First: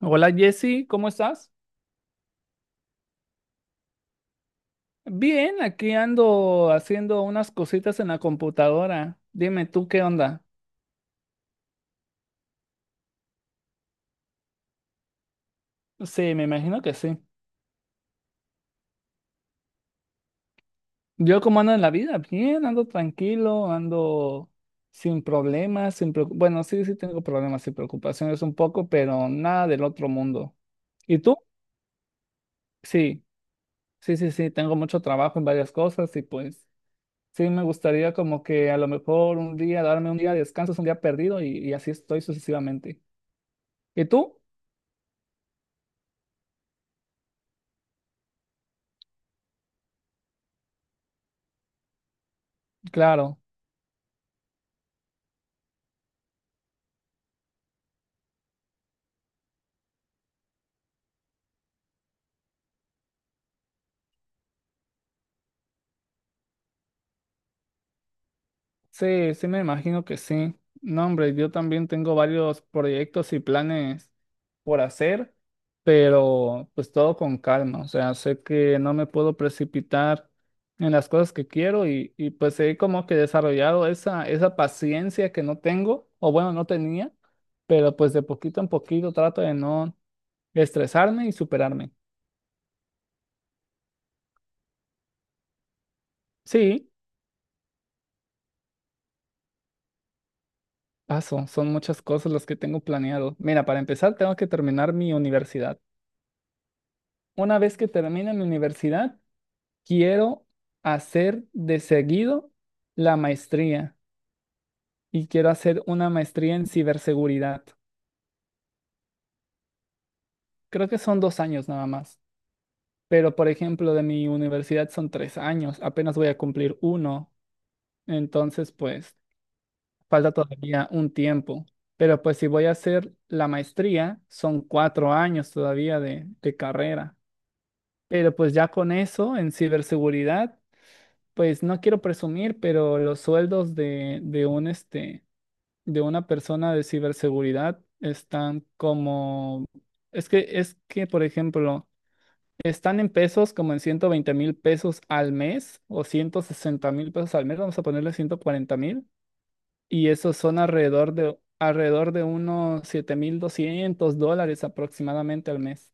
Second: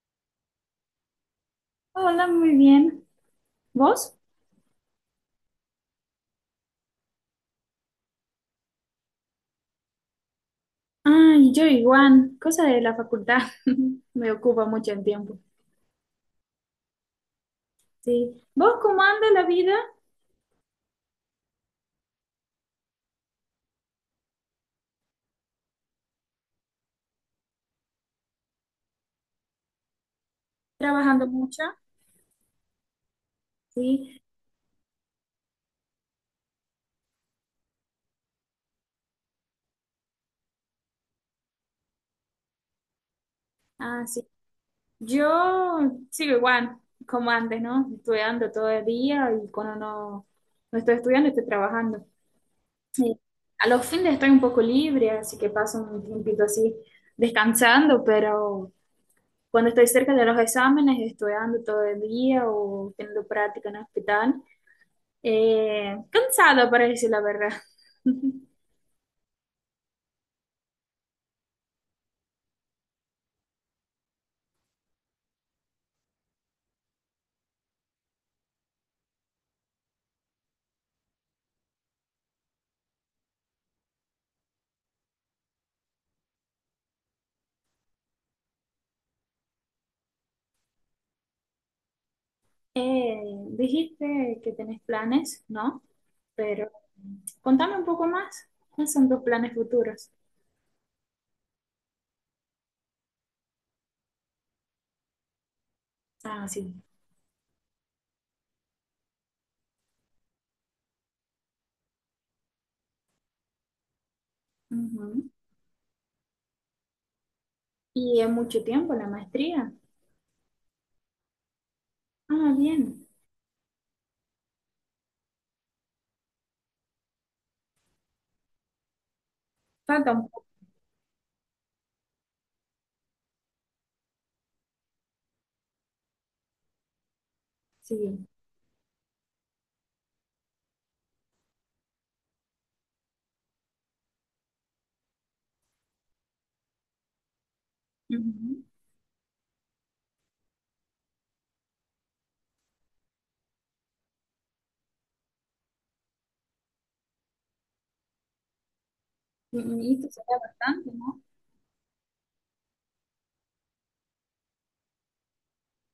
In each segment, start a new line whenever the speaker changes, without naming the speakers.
Hola Jesse, ¿cómo estás?
Hola, muy bien. ¿Vos?
Bien, aquí ando haciendo unas cositas en la computadora. Dime tú qué onda.
Ay, yo igual. Cosa de la facultad. Me ocupa mucho el tiempo.
Sí, me imagino que sí.
Sí. ¿Vos cómo anda la vida?
Yo cómo ando en la vida, bien, ando tranquilo, ando sin problemas, sin preocu- bueno, sí, sí tengo problemas y preocupaciones un poco, pero nada del otro mundo. ¿Y
Trabajando
tú?
mucho.
Sí, sí,
Sí.
sí, sí, tengo mucho trabajo en varias cosas y pues sí me gustaría como que a lo mejor un día darme un día de descanso, es un día perdido y así estoy sucesivamente.
Ah,
¿Y
sí.
tú?
Yo sigo igual, como antes, ¿no? Estudiando todo el día y cuando no, no estoy estudiando, estoy trabajando. Sí.
Claro,
A los fines estoy un poco libre, así que paso un tiempito así descansando, pero cuando estoy cerca de los exámenes, estudiando todo el día o teniendo práctica en el hospital. Cansado para decir la verdad.
sí, sí me imagino que sí. No, hombre, yo también tengo varios proyectos y planes por hacer, pero pues todo con calma. O sea, sé que no me puedo precipitar en las cosas que quiero y pues he como que desarrollado esa paciencia que no tengo, o bueno, no tenía, pero pues de poquito en poquito trato de no estresarme y superarme.
Eh, Dijiste que tenés planes, ¿no? Pero
Sí,
contame un poco más. ¿Cuáles son tus planes futuros?
paso, son muchas cosas las que tengo planeado. Mira, para empezar tengo que terminar mi universidad.
Ah, sí.
Una vez que termine mi universidad, quiero hacer de seguido la maestría y
Ujú.
quiero hacer una maestría en ciberseguridad.
¿Y es mucho tiempo la maestría?
Creo que son 2 años nada más,
Ah, bien.
pero por ejemplo de mi universidad son 3 años, apenas voy a cumplir uno, entonces pues
Falta un
falta
poco,
todavía un tiempo. Pero pues si voy a hacer la maestría, son 4 años todavía de carrera.
sí.
Pero pues ya con eso en ciberseguridad. Pues no quiero presumir, pero los sueldos de de una persona de ciberseguridad
Ujú.
están como, por ejemplo, están en pesos como en 120,000 pesos al mes o 160,000 pesos al mes, vamos a ponerle 140,000,
Y esto
y esos
será
son
bastante,
alrededor
¿no?
de unos 7,200 dólares aproximadamente al mes.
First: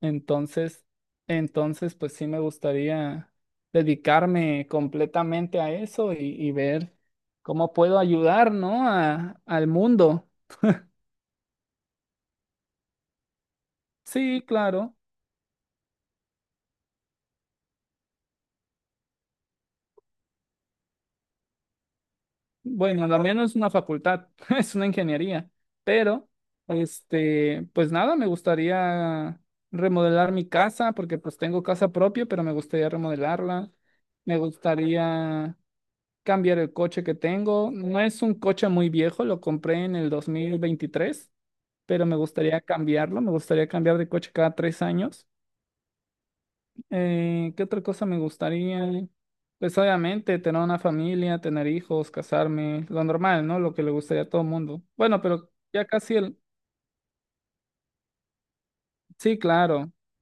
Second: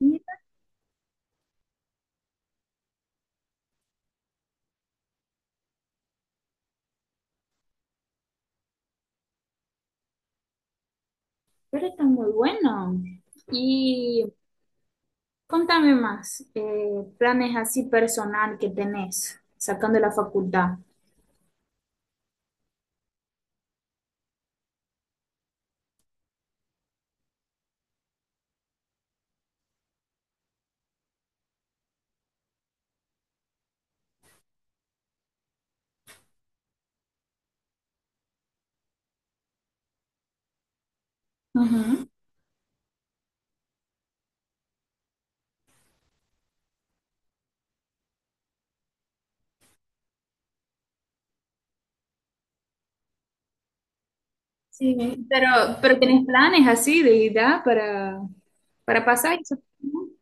Mira,
Entonces, entonces, pues sí me gustaría dedicarme completamente a eso y ver cómo puedo ayudar, ¿no? A, al mundo.
pero está muy bueno. Y
Sí, claro.
contame más, planes así personal que tenés, sacando la facultad.
Bueno, también no es una facultad, es una ingeniería, pero, pues nada, me gustaría remodelar mi casa, porque pues tengo casa propia, pero me gustaría remodelarla. Me gustaría cambiar el coche que tengo. No es un coche muy viejo, lo compré en el 2023
Ujú.
pero me gustaría cambiarlo, me gustaría cambiar de coche cada 3 años. ¿Qué otra cosa me gustaría? Pues obviamente tener una familia, tener hijos, casarme, lo normal, ¿no? Lo que le gustaría a todo el mundo.
Sí,
Bueno,
pero,
pero ya
pero
casi
tenés
el...
planes así de edad para
Sí,
pasar eso.
claro.
Ujú.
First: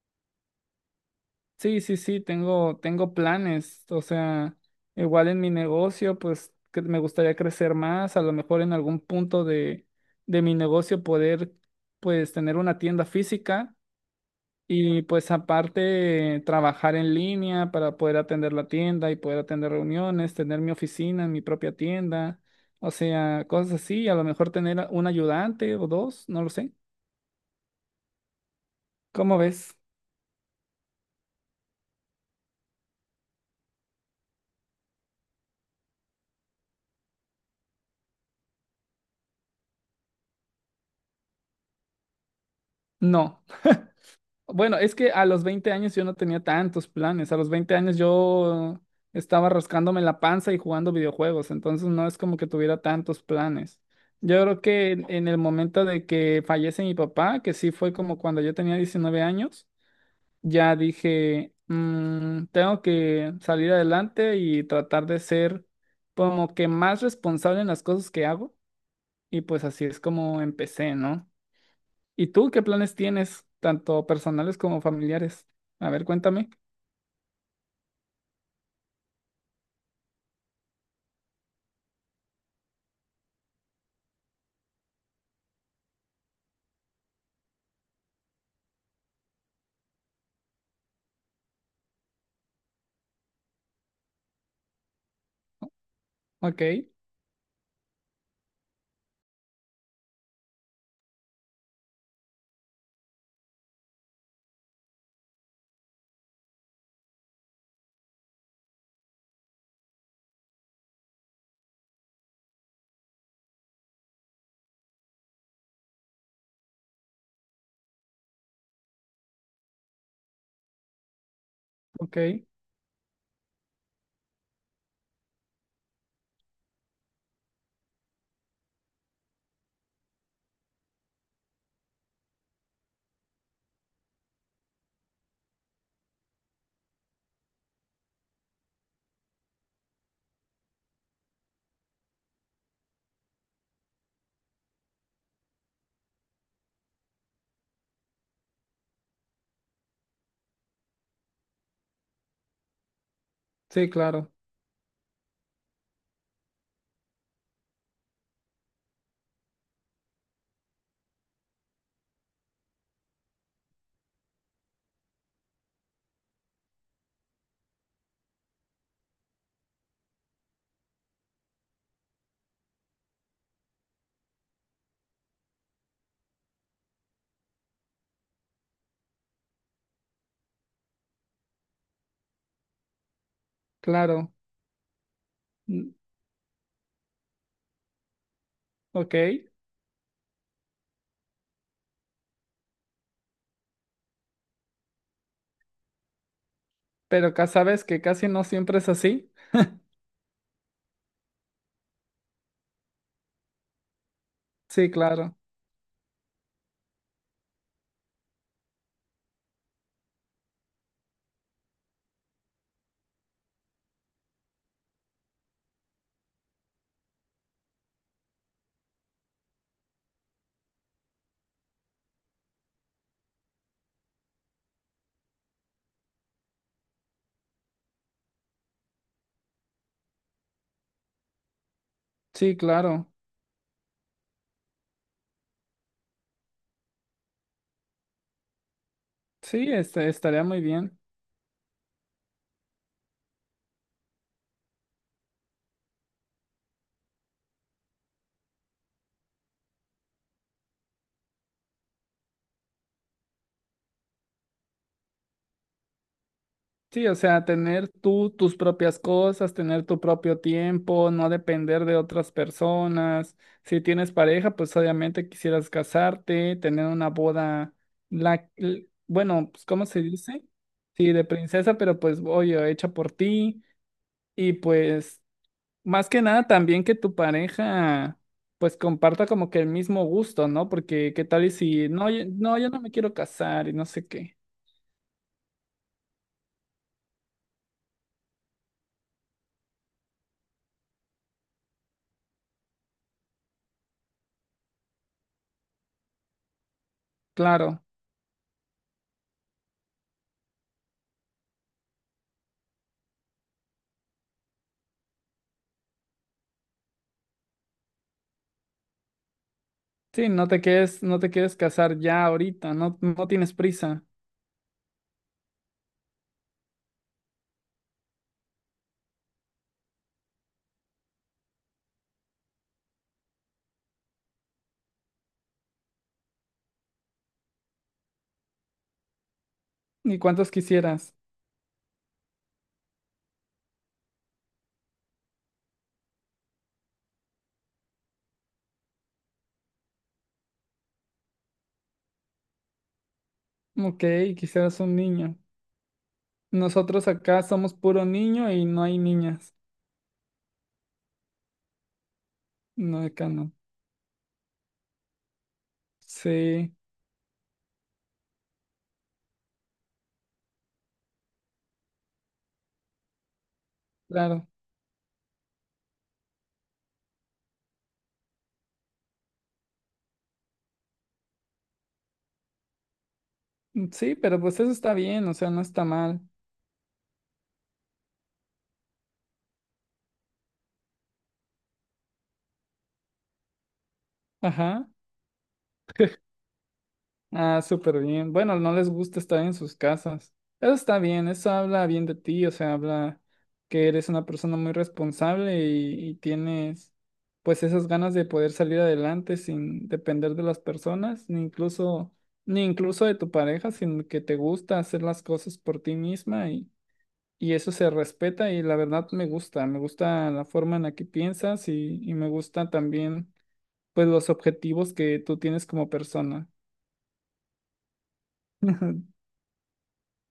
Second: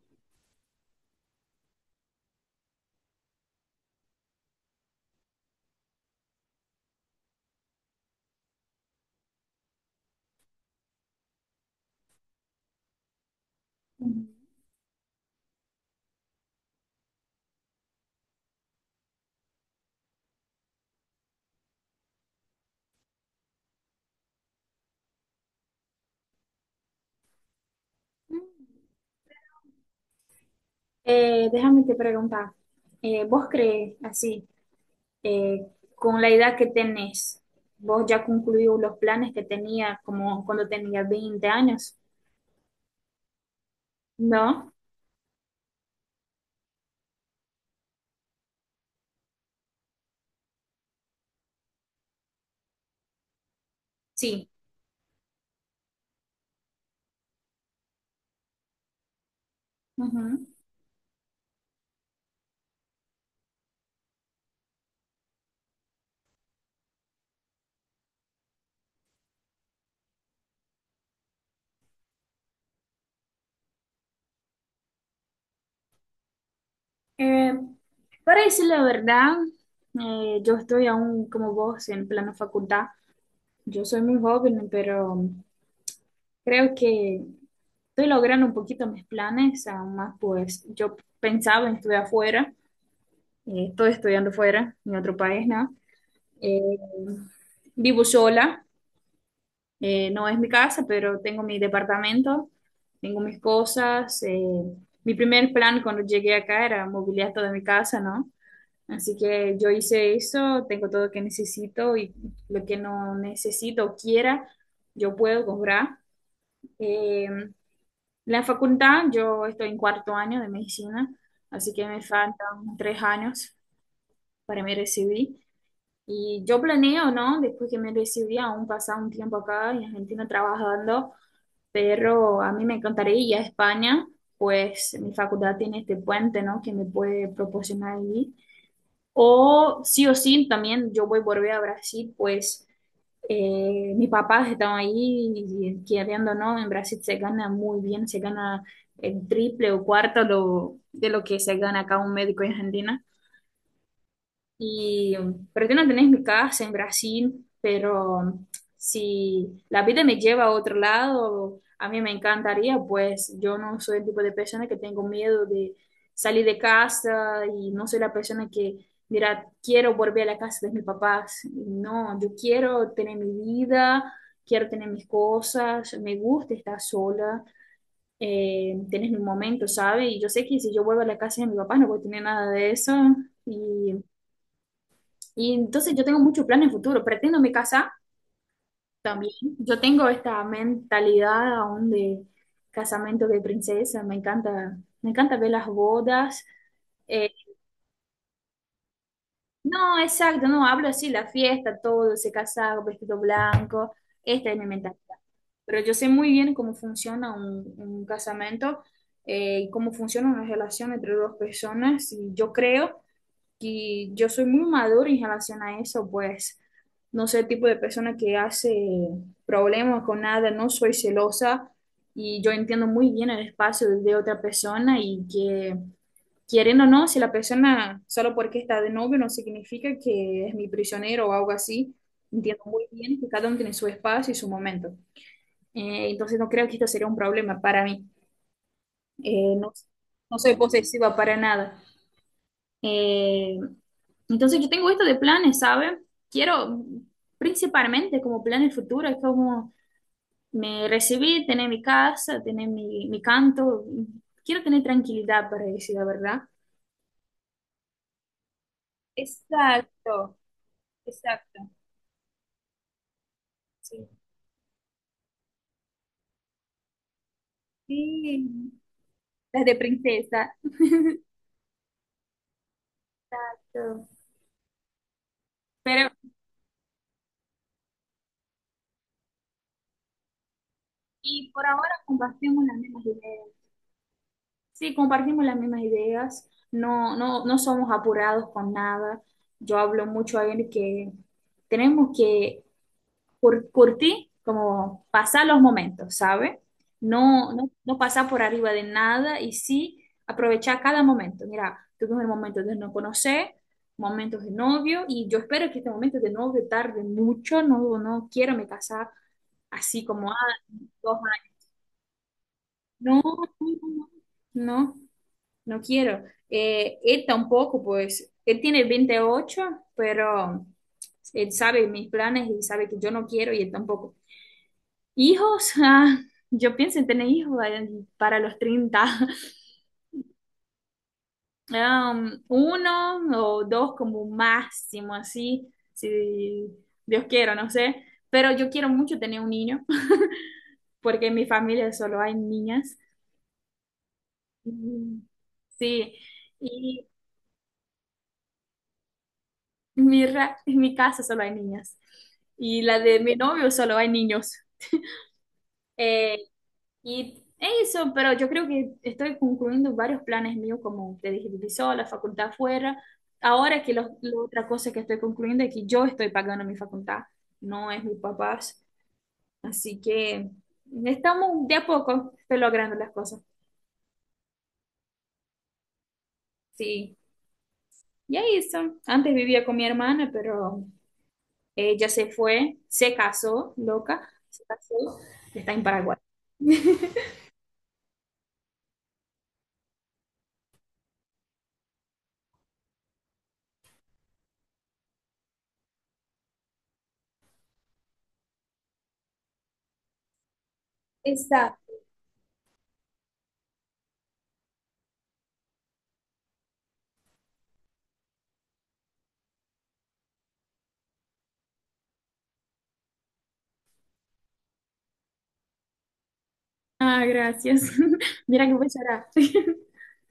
Sí, sí, sí, tengo planes, o sea, igual en mi negocio, pues que me gustaría crecer más, a lo mejor en algún punto de mi negocio poder, pues, tener una tienda física
Mm.
y pues aparte trabajar en línea para poder atender la tienda y poder atender reuniones, tener mi oficina en mi propia tienda, o sea, cosas así, a lo mejor tener un ayudante o dos, no lo sé. ¿Cómo ves?
Déjame te preguntar, ¿vos crees así, eh, con la edad que tenés, vos ya concluió los planes que tenía como cuando tenía 20 años?
No.
¿No?
Bueno, es que a los 20 años yo no tenía tantos planes. A los 20 años yo estaba rascándome la panza y jugando videojuegos, entonces no es como que tuviera tantos planes. Yo
Sí.
creo que en el momento de que fallece mi papá, que sí fue como cuando yo tenía 19 años,
Ujú.
ya dije, " tengo que salir adelante y tratar de ser como que más responsable en las cosas que hago. Y pues así es como empecé, ¿no? ¿Y tú qué planes tienes, tanto personales como familiares? A ver, cuéntame.
Eh, para decir la verdad, yo estoy aún como vos en plano facultad. Yo soy muy joven, pero creo que estoy logrando un poquito mis planes, aún más pues yo pensaba en estudiar afuera, estoy estudiando fuera, en otro país, ¿no?
Ok,
Eh, Vivo sola, no es mi casa, pero tengo mi departamento, tengo mis cosas. Mi primer plan cuando llegué acá era mobiliar toda mi casa, ¿no? Así que yo hice eso, tengo todo lo que necesito y lo que no necesito o quiera, yo puedo comprar. Eh, La facultad, yo estoy en cuarto año de medicina, así que me
ok.
faltan tres años para me recibir. Y yo planeo, ¿no? Después que me recibí, aún pasar un tiempo acá en Argentina trabajando, pero a mí me encantaría ir a España, pues mi facultad tiene este puente, ¿no? Que me puede proporcionar allí. O sí, también yo voy a volver a Brasil, pues mis papás estaban ahí y queriendo, ¿no? En Brasil se gana muy bien, se gana el triple o cuarto de lo que se gana acá un médico en Argentina.
Sí, claro,
Y pretendo tener mi casa en Brasil, pero si la vida me lleva a otro lado, a mí me encantaría, pues yo no soy el tipo de persona que tengo miedo de salir de casa y no soy la persona que dirá, quiero volver a la casa de mis papás. No, yo quiero tener mi vida, quiero tener mis cosas, me gusta estar sola, tener mi momento, ¿sabes? Y yo sé que si yo vuelvo a la casa de mis papás no voy a tener nada de eso. Y
claro.
y
Mm,
entonces yo tengo muchos planes en futuro. Pretendo me casar
ok,
también. Yo tengo esta mentalidad aún de casamiento de princesa. Me encanta ver las bodas. Eh,
pero sabes que casi no siempre es así.
no, exacto, no, hablo así, la fiesta, todo, ese casado, vestido blanco. Esta es mi
Sí,
mentalidad.
claro,
Pero yo sé muy bien cómo funciona un casamento y cómo funciona una relación entre dos personas. Y yo creo que yo soy muy madura en relación a eso, pues no soy el tipo de persona que hace problemas con nada, no soy celosa y yo entiendo muy bien el espacio de otra persona y que quieren o no, si la persona solo porque está de novio no significa que es mi prisionero o algo así,
sí,
entiendo muy
claro.
bien que cada uno tiene su espacio y su momento. Entonces no creo que esto sería un problema para mí.
Sí,
No, no
estaría
soy
muy bien.
posesiva para nada. Eh, entonces yo tengo esto de planes, ¿sabe? Quiero principalmente como plan el futuro, es como me recibí, tener mi casa, tener mi canto, quiero tener tranquilidad para decir la verdad.
Sí, o sea, tener tú tus propias cosas, tener tu
Exacto,
propio tiempo, no
exacto.
depender de otras personas. Si
Sí.
tienes pareja, pues obviamente quisieras casarte, tener una boda,
Sí,
bueno,
las
pues
de
¿cómo se dice?
princesa.
Sí, de princesa, pero pues oye, hecha por ti.
Exacto.
Y pues, más
Pero,
que nada, también que tu pareja, pues comparta como que el mismo gusto, ¿no? Porque qué tal
y
y
por
si,
ahora
no, no,
compartimos
yo
las
no me
mismas
quiero
ideas.
casar y no sé qué.
Sí, compartimos las mismas ideas, no, no, no somos apurados con nada. Yo hablo mucho a él que tenemos que curtir, como pasar los momentos, ¿sabe? No, no,
Claro.
no pasar por arriba de nada y sí aprovechar cada momento. Mira, tuvimos el momento de no conocer, momentos de novio y yo espero que este momento de novio tarde mucho, no, no quiero me casar así
Sí,
como, ah,
no te quedes,
dos
no te quieres
años.
casar ya ahorita, no,
No,
no tienes
no,
prisa.
no. No. No quiero. Él tampoco, pues, él tiene 28, pero él sabe mis planes y sabe que yo no quiero y él tampoco. Hijos, ah, yo pienso en tener hijos para los 30
¿Ni cuántos quisieras?
Um, uno o dos como máximo, así, si Dios quiera, no sé. Pero yo quiero mucho tener un niño, porque en mi familia solo hay niñas.
Ok, quisieras un
Mm,
niño.
sí.
Nosotros acá somos puro niño y no hay niñas.
En mi casa solo hay niñas y la
No,
de
acá
mi
no.
novio solo hay niños. Eh,
Sí,
y eso, pero yo creo que estoy concluyendo varios planes míos, como te dije, Divisó, la facultad afuera. Ahora que la
claro.
otra cosa que estoy concluyendo es que yo estoy pagando mi facultad, no es mis papás. Así que estamos de a poco estoy logrando las cosas.
Sí, pero pues eso está bien, o sea, no está mal.
Sí, y ahí eso. Antes vivía con mi hermana, pero ella se fue, se casó, loca, se
Ajá.
casó, está en Paraguay.
Ah, súper bien. Bueno, no les gusta estar en sus casas. Eso está bien, eso habla bien de ti, o sea, habla que eres una persona muy responsable y tienes pues esas ganas de poder salir adelante sin depender de las personas, ni
Exacto.
incluso, ni incluso de tu pareja, sino que te gusta hacer las cosas por ti misma y eso se respeta y la verdad me gusta la forma en la que piensas y me gusta también pues los objetivos que tú tienes como persona.
Ah, gracias. Mira que voy a llorar.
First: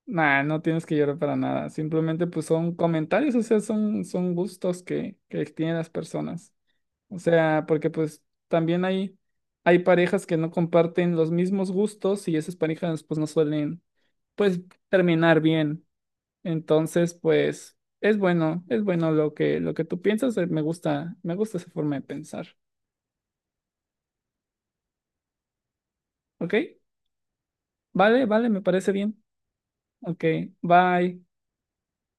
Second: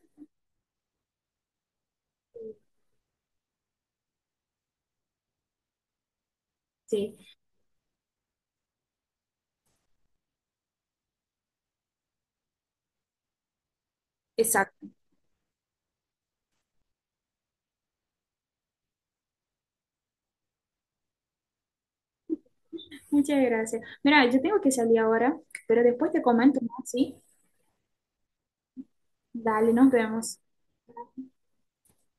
Nah, no tienes que llorar para nada. Simplemente pues son comentarios, o sea, son gustos que tienen las personas.
Sí,
O sea, porque pues también hay parejas que no comparten los mismos gustos y esas parejas pues no suelen pues
exacto.
terminar bien. Entonces, pues es bueno lo que tú piensas. Me gusta esa forma de pensar.
Muchas gracias. Mira, yo tengo que salir ahora, pero después te
¿Ok?
comento más, ¿sí?
Vale, vale, me parece bien.
Dale, nos
Ok,
vemos.
bye.